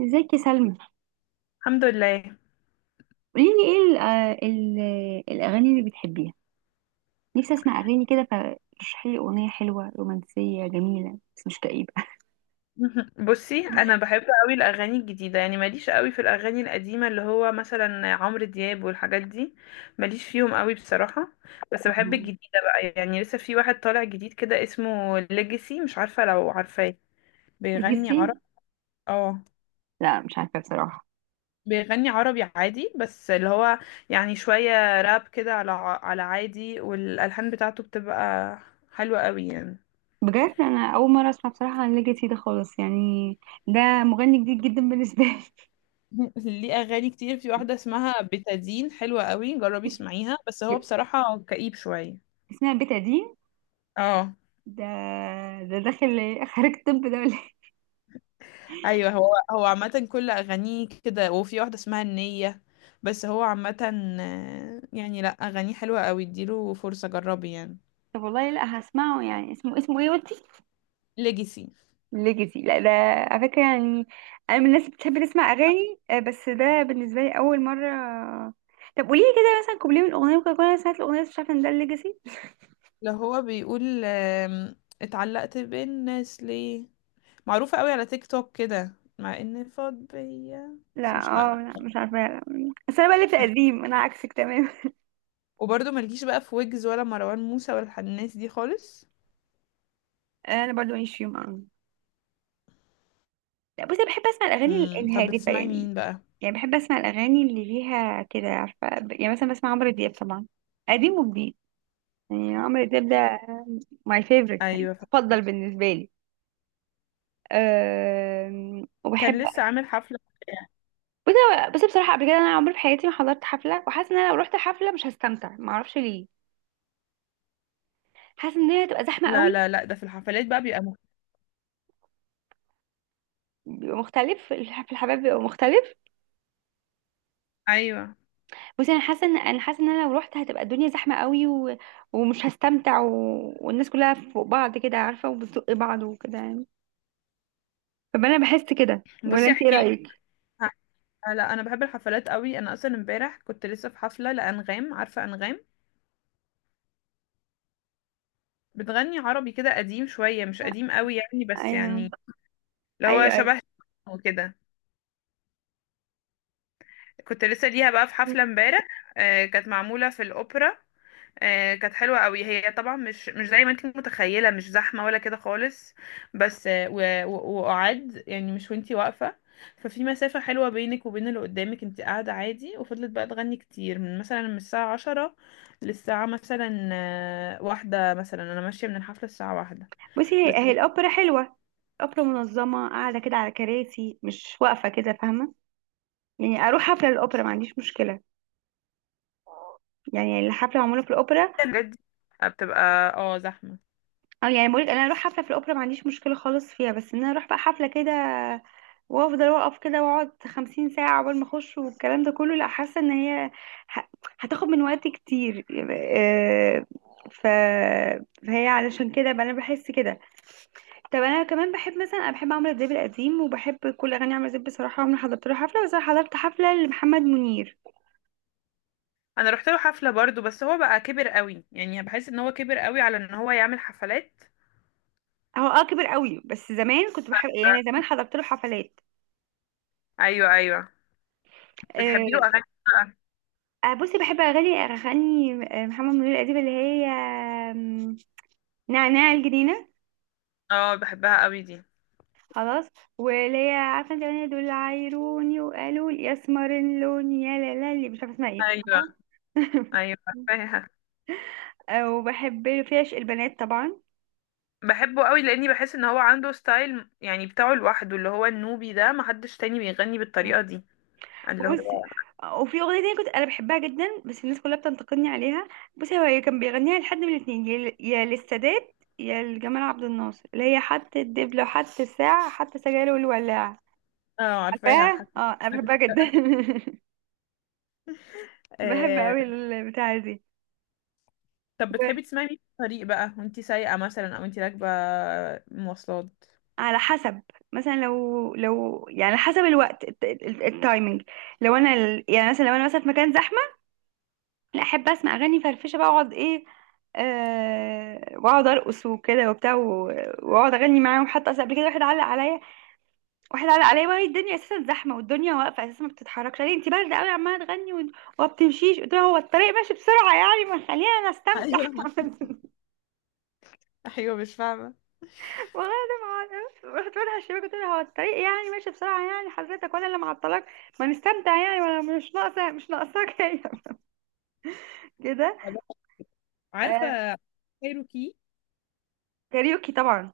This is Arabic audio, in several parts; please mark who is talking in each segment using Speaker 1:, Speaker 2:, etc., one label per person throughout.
Speaker 1: ازيك يا سلمى؟
Speaker 2: الحمد لله.
Speaker 1: قولي لي ايه ال الاغاني اللي بتحبيها. نفسي اسمع اغاني كده، فرشحي لي اغنيه حلوه رومانسيه جميله بس مش كئيبه.
Speaker 2: بصي، انا بحب قوي الاغاني الجديده، يعني ماليش قوي في الاغاني القديمه اللي هو مثلا عمرو دياب والحاجات دي، ماليش فيهم قوي بصراحه. بس بحب
Speaker 1: مهم.
Speaker 2: الجديده بقى، يعني لسه في واحد طالع جديد كده اسمه ليجاسي، مش عارفه لو عارفاه. بيغني عرب،
Speaker 1: ليجاسي.
Speaker 2: اه،
Speaker 1: لا، مش عارفه بصراحه.
Speaker 2: بيغني عربي عادي، بس اللي هو يعني شويه راب كده، على عادي، والالحان بتاعته بتبقى حلوه قوي يعني.
Speaker 1: بجد انا اول مره اسمع بصراحه عن ليجاسي ده خالص يعني. ده مغني جديد جدا بالنسبه لي.
Speaker 2: ليه اغاني كتير، في واحده اسمها بتادين، حلوه قوي، جربي اسمعيها، بس هو بصراحه كئيب شويه.
Speaker 1: اسمها بيت قديم.
Speaker 2: اه.
Speaker 1: ده ده داخل خارج، طب ده ولا إيه؟
Speaker 2: ايوه، هو عامه كل اغانيه كده، وفي واحده اسمها النيه، بس هو عامه يعني لا، اغانيه حلوه قوي، اديله فرصه، جربي يعني.
Speaker 1: طب والله لا هسمعه، يعني اسمه ايه قلتي؟
Speaker 2: ليجاسي
Speaker 1: ليجاسي، لا ده على فكرة يعني. أنا من الناس اللي بتحب تسمع أغاني، بس ده بالنسبة لي أول مرة. طب قولي لي كده مثلا كوبليه من أغنية، ممكن أكون أنا سمعت الأغنية بس مش عارفة إن ده الليجاسي.
Speaker 2: اللي هو بيقول اتعلقت بالناس ليه. معروفه قوي على تيك توك كده، مع ان فاض بيا،
Speaker 1: لا،
Speaker 2: بس مش
Speaker 1: اه، لا،
Speaker 2: عارفه.
Speaker 1: مش عارفة لا. بس أنا بقى في قديم، أنا عكسك تمام.
Speaker 2: وبرضه ملكيش بقى في ويجز ولا مروان موسى ولا الناس دي خالص؟
Speaker 1: أنا برضو ماليش فيهم أوي. لا، بصي أنا بحب أسمع الأغاني
Speaker 2: طب
Speaker 1: الهادفة
Speaker 2: بتسمعي
Speaker 1: يعني.
Speaker 2: مين بقى؟
Speaker 1: يعني بحب أسمع الأغاني اللي ليها كده، عارفة يعني مثلا بسمع عمرو دياب طبعا، قديم وجديد. يعني عمرو دياب ده my favorite، يعني
Speaker 2: ايوه.
Speaker 1: مفضل بالنسبة لي. أه وبحب،
Speaker 2: كان لسه عامل حفله.
Speaker 1: بس بس بصراحه قبل كده انا عمري في حياتي ما حضرت حفله، وحاسه ان انا لو رحت حفله مش هستمتع، ما اعرفش ليه. حاسه ان هي هتبقى زحمه
Speaker 2: لا
Speaker 1: قوي.
Speaker 2: لا لا، ده في الحفلات بقى بيبقى
Speaker 1: في الحفلات بيبقى مختلف.
Speaker 2: ايوه.
Speaker 1: بس انا حاسه ان انا لو رحت هتبقى الدنيا زحمه قوي ومش هستمتع والناس كلها فوق بعض كده، عارفه، وبتزق بعض وكده يعني. فانا بحس كده، ولا
Speaker 2: بصي
Speaker 1: انت ايه
Speaker 2: احكي لك،
Speaker 1: رايك؟
Speaker 2: لا انا بحب الحفلات قوي، انا اصلا امبارح كنت لسه في حفله لانغام، عارفه انغام؟ بتغني عربي كده قديم شويه، مش قديم قوي يعني، بس
Speaker 1: ايوه،
Speaker 2: يعني اللي هو
Speaker 1: ايوه، ايوه.
Speaker 2: شبه وكده. كنت لسه ليها بقى في حفله امبارح، كانت معموله في الاوبرا. كانت حلوة قوي، هي طبعا مش زي ما انت متخيلة، مش زحمة ولا كده خالص. بس آه، و- و- وقعد يعني، مش وانتي واقفة، ففي مسافة حلوة بينك وبين اللي قدامك، انت قاعدة عادي، وفضلت بقى تغني كتير، من مثلا من الساعة عشرة للساعة مثلا واحدة، مثلا انا ماشية من الحفلة الساعة واحدة.
Speaker 1: بصي،
Speaker 2: بس
Speaker 1: هي الاوبرا حلوه. الاوبرا منظمه، قاعده كده على كراسي، مش واقفه كده، فاهمه؟ يعني اروح حفله الاوبرا ما عنديش مشكله. يعني الحفلة معمولة في الأوبرا.
Speaker 2: الحاجات دي بتبقى اه زحمة.
Speaker 1: أو يعني بقولك أنا أروح حفلة في الأوبرا ما عنديش مشكلة خالص فيها، بس إن أنا أروح بقى حفلة كده وأفضل وأقف كده وأقعد 50 ساعة عقبال ما أخش والكلام ده كله، لأ، حاسة إن هي ه- هتاخد من وقتي كتير. آه، ف... فهي علشان كده بقى أنا بحس كده. طب أنا كمان بحب مثلا، أنا بحب عمرو دياب القديم وبحب كل أغاني عمرو دياب بصراحة، عمري ما حضرت له حفلة، بس أنا حضرت حفلة لمحمد منير.
Speaker 2: انا رحت له حفلة برضو، بس هو بقى كبر قوي، يعني بحس ان هو كبر قوي على ان هو يعمل حفلات.
Speaker 1: هو كبر قوي، بس زمان كنت بحب يعني، زمان حضرت له حفلات.
Speaker 2: ايوه ايوه. بتحبي له
Speaker 1: آه،
Speaker 2: اغاني؟
Speaker 1: بصي بحب اغاني محمد منير القديمه اللي هي آم، نعناع الجنينه.
Speaker 2: اه، بحبها قوي دي.
Speaker 1: خلاص. واللي هي عارفه انت الاغنيه، دول عايروني وقالوا لي اسمر اللون، يا لا لا، اللي مش عارفه اسمها ايه
Speaker 2: ايوه
Speaker 1: بصراحه.
Speaker 2: ايوه، عارفاها.
Speaker 1: وبحب له في عشق البنات طبعا.
Speaker 2: بحبه قوي لاني بحس ان هو عنده ستايل يعني بتاعه لوحده، اللي هو النوبي ده، محدش تاني بيغني بالطريقه دي، اللي هو.
Speaker 1: بصي، وفي اغنيه تانية كنت انا بحبها جدا بس الناس كلها بتنتقدني عليها. بصي، هو كان بيغنيها لحد من الاتنين، يا يا للسادات يا لجمال عبد الناصر، اللي هي حتى الدبلة وحتى الساعة حتى سجاير والولاعة.
Speaker 2: اه عارفاها
Speaker 1: عارفاه،
Speaker 2: حتى.
Speaker 1: اه، انا بحبها جدا. بحب
Speaker 2: آه.
Speaker 1: قوي البتاعة دي.
Speaker 2: طب بتحبي تسمعي مين في الطريق بقى وانتي سايقه مثلا، او انتي راكبه مواصلات؟
Speaker 1: على حسب. مثلا لو يعني على حسب الوقت التايمينج. لو انا يعني مثلا لو انا مثلا في مكان زحمه، لا، احب اسمع اغاني فرفشه بقى، اقعد ايه، واقعد ارقص وكده وبتاع واقعد اغني معاهم. حتى اصل قبل كده واحد علق عليا، وهي الدنيا اساسا زحمه والدنيا واقفه اساسا ما بتتحركش، قال لي انت بارده قوي عماله تغني وما بتمشيش، قلت له هو الطريق ماشي بسرعه يعني، ما خلينا نستمتع.
Speaker 2: ايوه ايوه، مش فاهمه.
Speaker 1: والله انا ما اعرف، رحت بقول للشباب، قلت لها هو الطريق يعني ماشي بسرعه يعني، حضرتك ولا اللي معطلك، ما نستمتع يعني، ولا مش ناقصه، مش ناقصاك هي. كده.
Speaker 2: طب
Speaker 1: آه،
Speaker 2: عارفه كايروكي؟
Speaker 1: كاريوكي طبعا.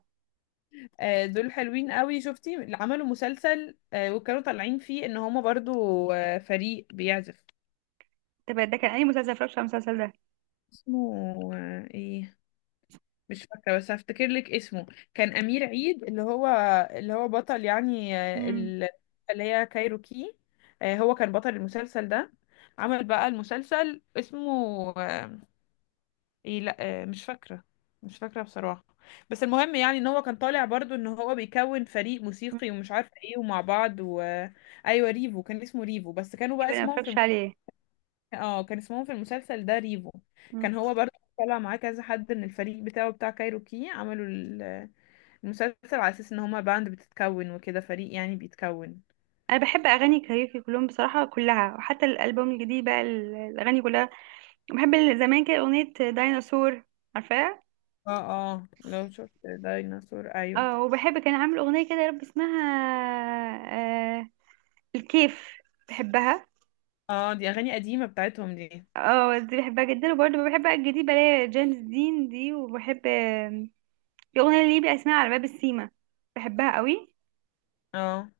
Speaker 2: دول حلوين قوي. شفتي اللي عملوا مسلسل وكانوا طالعين فيه ان هما برضو فريق بيعزف؟
Speaker 1: تبقى ده كان اي مسلسل؟ اتفرجش على المسلسل ده.
Speaker 2: اسمه ايه، مش فاكرة، بس هفتكر لك اسمه. كان أمير عيد اللي هو، اللي هو بطل يعني
Speaker 1: امم
Speaker 2: اللي هي كايروكي، هو كان بطل المسلسل ده. عمل بقى المسلسل اسمه آه، ايه، لا، مش فاكرة، مش فاكرة بصراحة. بس المهم يعني ان هو كان طالع برضو ان هو بيكون فريق موسيقي ومش عارفة ايه ومع بعض. ايوه، ريفو، كان اسمه ريفو، بس كانوا بقى
Speaker 1: تقريبا ما
Speaker 2: اسمهم في
Speaker 1: اتفرجش عليه.
Speaker 2: اه، كان اسمهم في المسلسل ده ريفو.
Speaker 1: مم.
Speaker 2: كان هو برضو طلع معاه كذا حد من الفريق بتاعه، بتاع كايروكي، عملوا المسلسل على اساس ان هما باند بتتكون وكده، فريق يعني بيتكون.
Speaker 1: انا بحب اغاني كاريوكي كلهم بصراحه، كلها، وحتى الالبوم الجديد بقى الاغاني كلها. بحب زمان كده اغنيه ديناصور، عارفاها؟
Speaker 2: اه. اه لو شفت ديناصور، ايوه.
Speaker 1: اه، وبحب كان عامل اغنيه كده يا رب اسمها، آه الكيف، بحبها.
Speaker 2: اه دي اغاني قديمه بتاعتهم دي.
Speaker 1: اه، دي بحبها جدا، وبرضه بحب الجديد، بلاقي جيمس دين دي، وبحب في اغنيه ليه بقى اسمها على باب السيما، بحبها قوي.
Speaker 2: اه،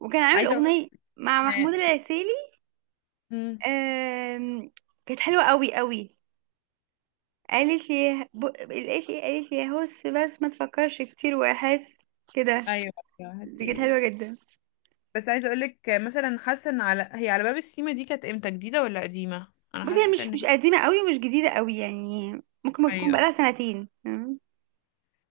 Speaker 1: وكان عامل
Speaker 2: عايزه اقول
Speaker 1: اغنيه مع محمود
Speaker 2: ان
Speaker 1: العسيلي،
Speaker 2: امم
Speaker 1: آم، كانت حلوه قوي قوي. قالت لي ب... قالت لي قالت لي هس، بس ما تفكرش كتير، واحس كده.
Speaker 2: ايوه. أيوة، هات
Speaker 1: دي كانت حلوه
Speaker 2: ايدك.
Speaker 1: جدا.
Speaker 2: بس عايزه اقول لك مثلا، حاسه ان على هي على باب السيما دي كانت امتى، جديده ولا قديمه؟ انا
Speaker 1: بصي، هي
Speaker 2: حاسه
Speaker 1: مش
Speaker 2: ان
Speaker 1: مش
Speaker 2: هي،
Speaker 1: قديمه قوي ومش جديده قوي يعني، ممكن تكون
Speaker 2: ايوه
Speaker 1: بقالها سنتين. مم.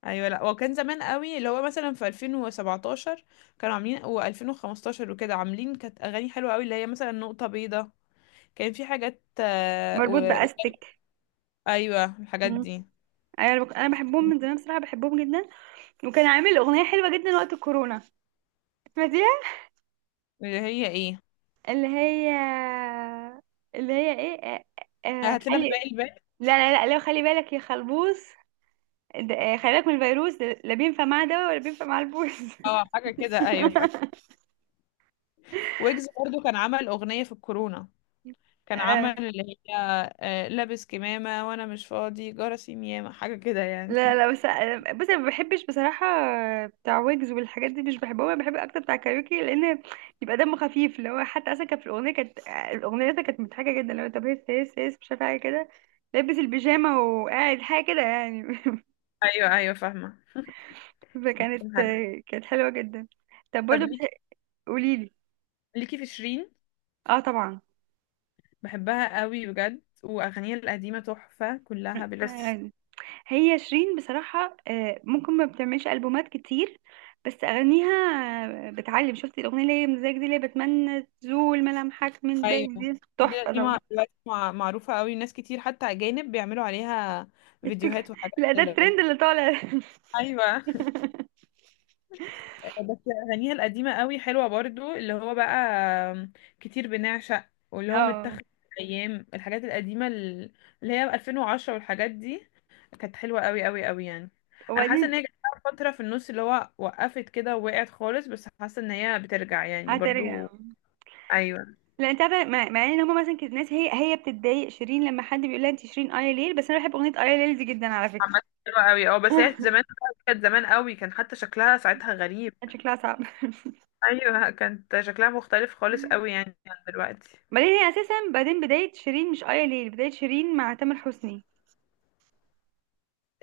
Speaker 2: ايوه. لا وكان زمان قوي، اللي هو مثلا في 2017 كانوا عاملين، و2015 وكده عاملين، كانت اغاني حلوه قوي، اللي هي مثلا نقطه بيضاء، كان في حاجات.
Speaker 1: مربوط باستك.
Speaker 2: ايوه الحاجات
Speaker 1: مم.
Speaker 2: دي.
Speaker 1: أنا بحبهم من زمان بصراحه، بحبهم جدا. وكان عامل أغنية حلوة جدا وقت الكورونا، سمعتيها؟
Speaker 2: اللي هي ايه؟
Speaker 1: اللي هي اللي هي ايه؟
Speaker 2: هات لنا
Speaker 1: خلي،
Speaker 2: باقي الباقي.
Speaker 1: لا لا، لا لو خلي بالك يا خلبوص، خلي بالك من الفيروس ده، لا بينفع مع دواء ولا بينفع مع البوس.
Speaker 2: اه حاجه كده، ايوه فاكر. ويجز برضو كان عمل اغنيه في الكورونا، كان
Speaker 1: آه،
Speaker 2: عمل اللي هي لابس كمامه وانا مش فاضي جرسي ميامه، حاجه كده يعني.
Speaker 1: لا لا، بس أنا ما بحبش بصراحة بتاع ويجز والحاجات دي، مش بحبهم، أنا بحب أكتر بتاع كاريوكي لأن يبقى دمه خفيف، اللي هو حتى أصلا كان في الأغنية كانت آه، الأغنية دي كانت مضحكة جدا، لو طب هيس هيس هيس، مش عارفة حاجة كده، لابس البيجامة وقاعد حاجة كده يعني.
Speaker 2: ايوه ايوه فاهمه.
Speaker 1: فكانت
Speaker 2: حلو.
Speaker 1: كانت حلوة جدا. طب
Speaker 2: طب
Speaker 1: برضو
Speaker 2: ليكي،
Speaker 1: قوليلي.
Speaker 2: ليكي في شيرين؟
Speaker 1: اه طبعا،
Speaker 2: بحبها قوي بجد، واغانيها القديمه تحفه كلها بلا استثناء.
Speaker 1: يعني هي شيرين بصراحة، ممكن ما بتعملش ألبومات كتير بس أغانيها، بتعلم، شفتي الأغنية اللي هي مزاج دي، اللي هي بتمنى تزول ملامحك من
Speaker 2: ايوه،
Speaker 1: بالي دي،
Speaker 2: دي
Speaker 1: تحفة
Speaker 2: دي مع-
Speaker 1: طبعا.
Speaker 2: دلوقتي مع- معروفه قوي، ناس كتير حتى اجانب بيعملوا عليها فيديوهات
Speaker 1: التك...
Speaker 2: وحاجات
Speaker 1: لا، ده
Speaker 2: كده.
Speaker 1: الترند اللي طالع.
Speaker 2: ايوه. بس أغانيها القديمة قوي حلوة برضو، اللي هو بقى كتير بنعشق، واللي هو
Speaker 1: اه،
Speaker 2: متاخد من أيام الحاجات القديمة اللي هي 2010 والحاجات دي، كانت حلوة قوي قوي قوي يعني. أنا حاسة إن هي
Speaker 1: وبعدين
Speaker 2: جت لها فترة في النص اللي هو وقفت كده ووقعت خالص، بس حاسة إن هي بترجع يعني
Speaker 1: هترجع؟
Speaker 2: برضو. أيوة.
Speaker 1: لا، انت عارفه، مع ان هما مثلا كانت ناس، هي بتتضايق شيرين لما حد بيقول لها انت شيرين ايا ليل، بس انا بحب اغنيه ايا ليل دي جدا على فكره.
Speaker 2: عامة حلوة قوي، اه، بس هي زمان، كانت زمان قوي، كان حتى شكلها ساعتها غريب.
Speaker 1: كان شكلها صعب.
Speaker 2: أيوة، كانت شكلها مختلف خالص قوي يعني عن دلوقتي.
Speaker 1: بعدين هي اساسا، بعدين بدايه شيرين مش ايا ليل، بدايه شيرين مع تامر حسني.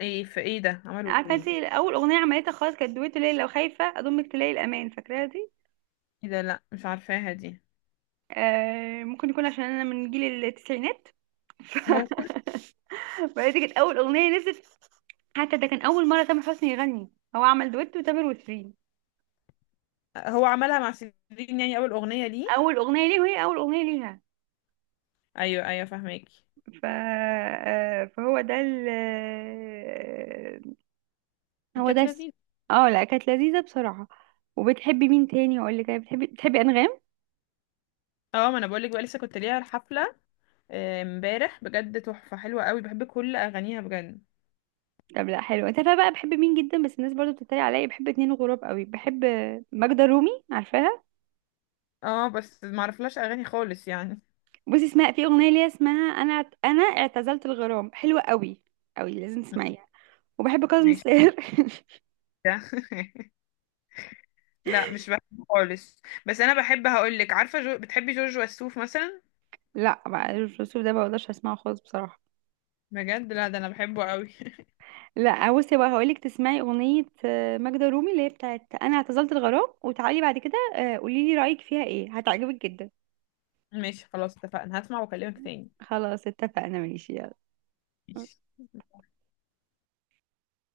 Speaker 2: ايه؟ في ايه ده، عملوا
Speaker 1: عارفه انت،
Speaker 2: ايه؟
Speaker 1: اول اغنيه عملتها خالص كانت دويتو، ليل لو خايفه اضمك تلاقي الامان، فاكراها دي؟
Speaker 2: ايه ده، لا مش عارفاها دي.
Speaker 1: آه، ممكن يكون عشان انا من جيل التسعينات.
Speaker 2: ممكن.
Speaker 1: بعدين دي كانت اول اغنيه نزلت، حتى ده كان اول مره تامر حسني يغني، هو عمل دويتو تامر وشيرين،
Speaker 2: هو عملها مع شيرين يعني اول اغنيه ليه؟
Speaker 1: اول اغنيه ليه وهي اول اغنيه ليها.
Speaker 2: ايوه ايوه فاهماكي.
Speaker 1: ف... آه، فهو ده ال... آه، هو ده
Speaker 2: كانت
Speaker 1: الس-
Speaker 2: لذيذه.
Speaker 1: اه لا، كانت لذيذه بصراحه. وبتحبي مين تاني؟ اقول لك، بتحبي انغام؟
Speaker 2: اه ما انا بقولك بقى، لسه كنت ليها الحفله امبارح بجد، تحفه حلوه قوي، بحب كل اغانيها بجد.
Speaker 1: طب لا حلو، انت عارفه بقى بحب مين جدا، بس الناس برضو بتتريق عليا، بحب اتنين غراب قوي، بحب ماجدة رومي، عارفاها؟
Speaker 2: اه بس ما اعرفلاش اغاني خالص يعني.
Speaker 1: بصي اسمها، في اغنيه ليها اسمها انا اعتزلت الغرام، حلوه قوي قوي، لازم تسمعيها. وبحب كاظم
Speaker 2: ماشي.
Speaker 1: الساهر.
Speaker 2: ده لا مش بحبه خالص. بس انا بحب، هقولك، عارفه بتحبي جورج وسوف مثلا؟
Speaker 1: لا بقى، الرسول ده ما بقدرش اسمعه خالص بصراحه.
Speaker 2: بجد لا، ده انا بحبه قوي.
Speaker 1: لا بصي بقى، هقولك تسمعي اغنيه ماجدة رومي اللي هي بتاعت انا اعتزلت الغرام، وتعالي بعد كده قولي لي رايك فيها ايه، هتعجبك جدا.
Speaker 2: ماشي، خلاص، اتفقنا، هسمع واكلمك تاني.
Speaker 1: خلاص اتفقنا، ماشي، يلا.
Speaker 2: ماشي.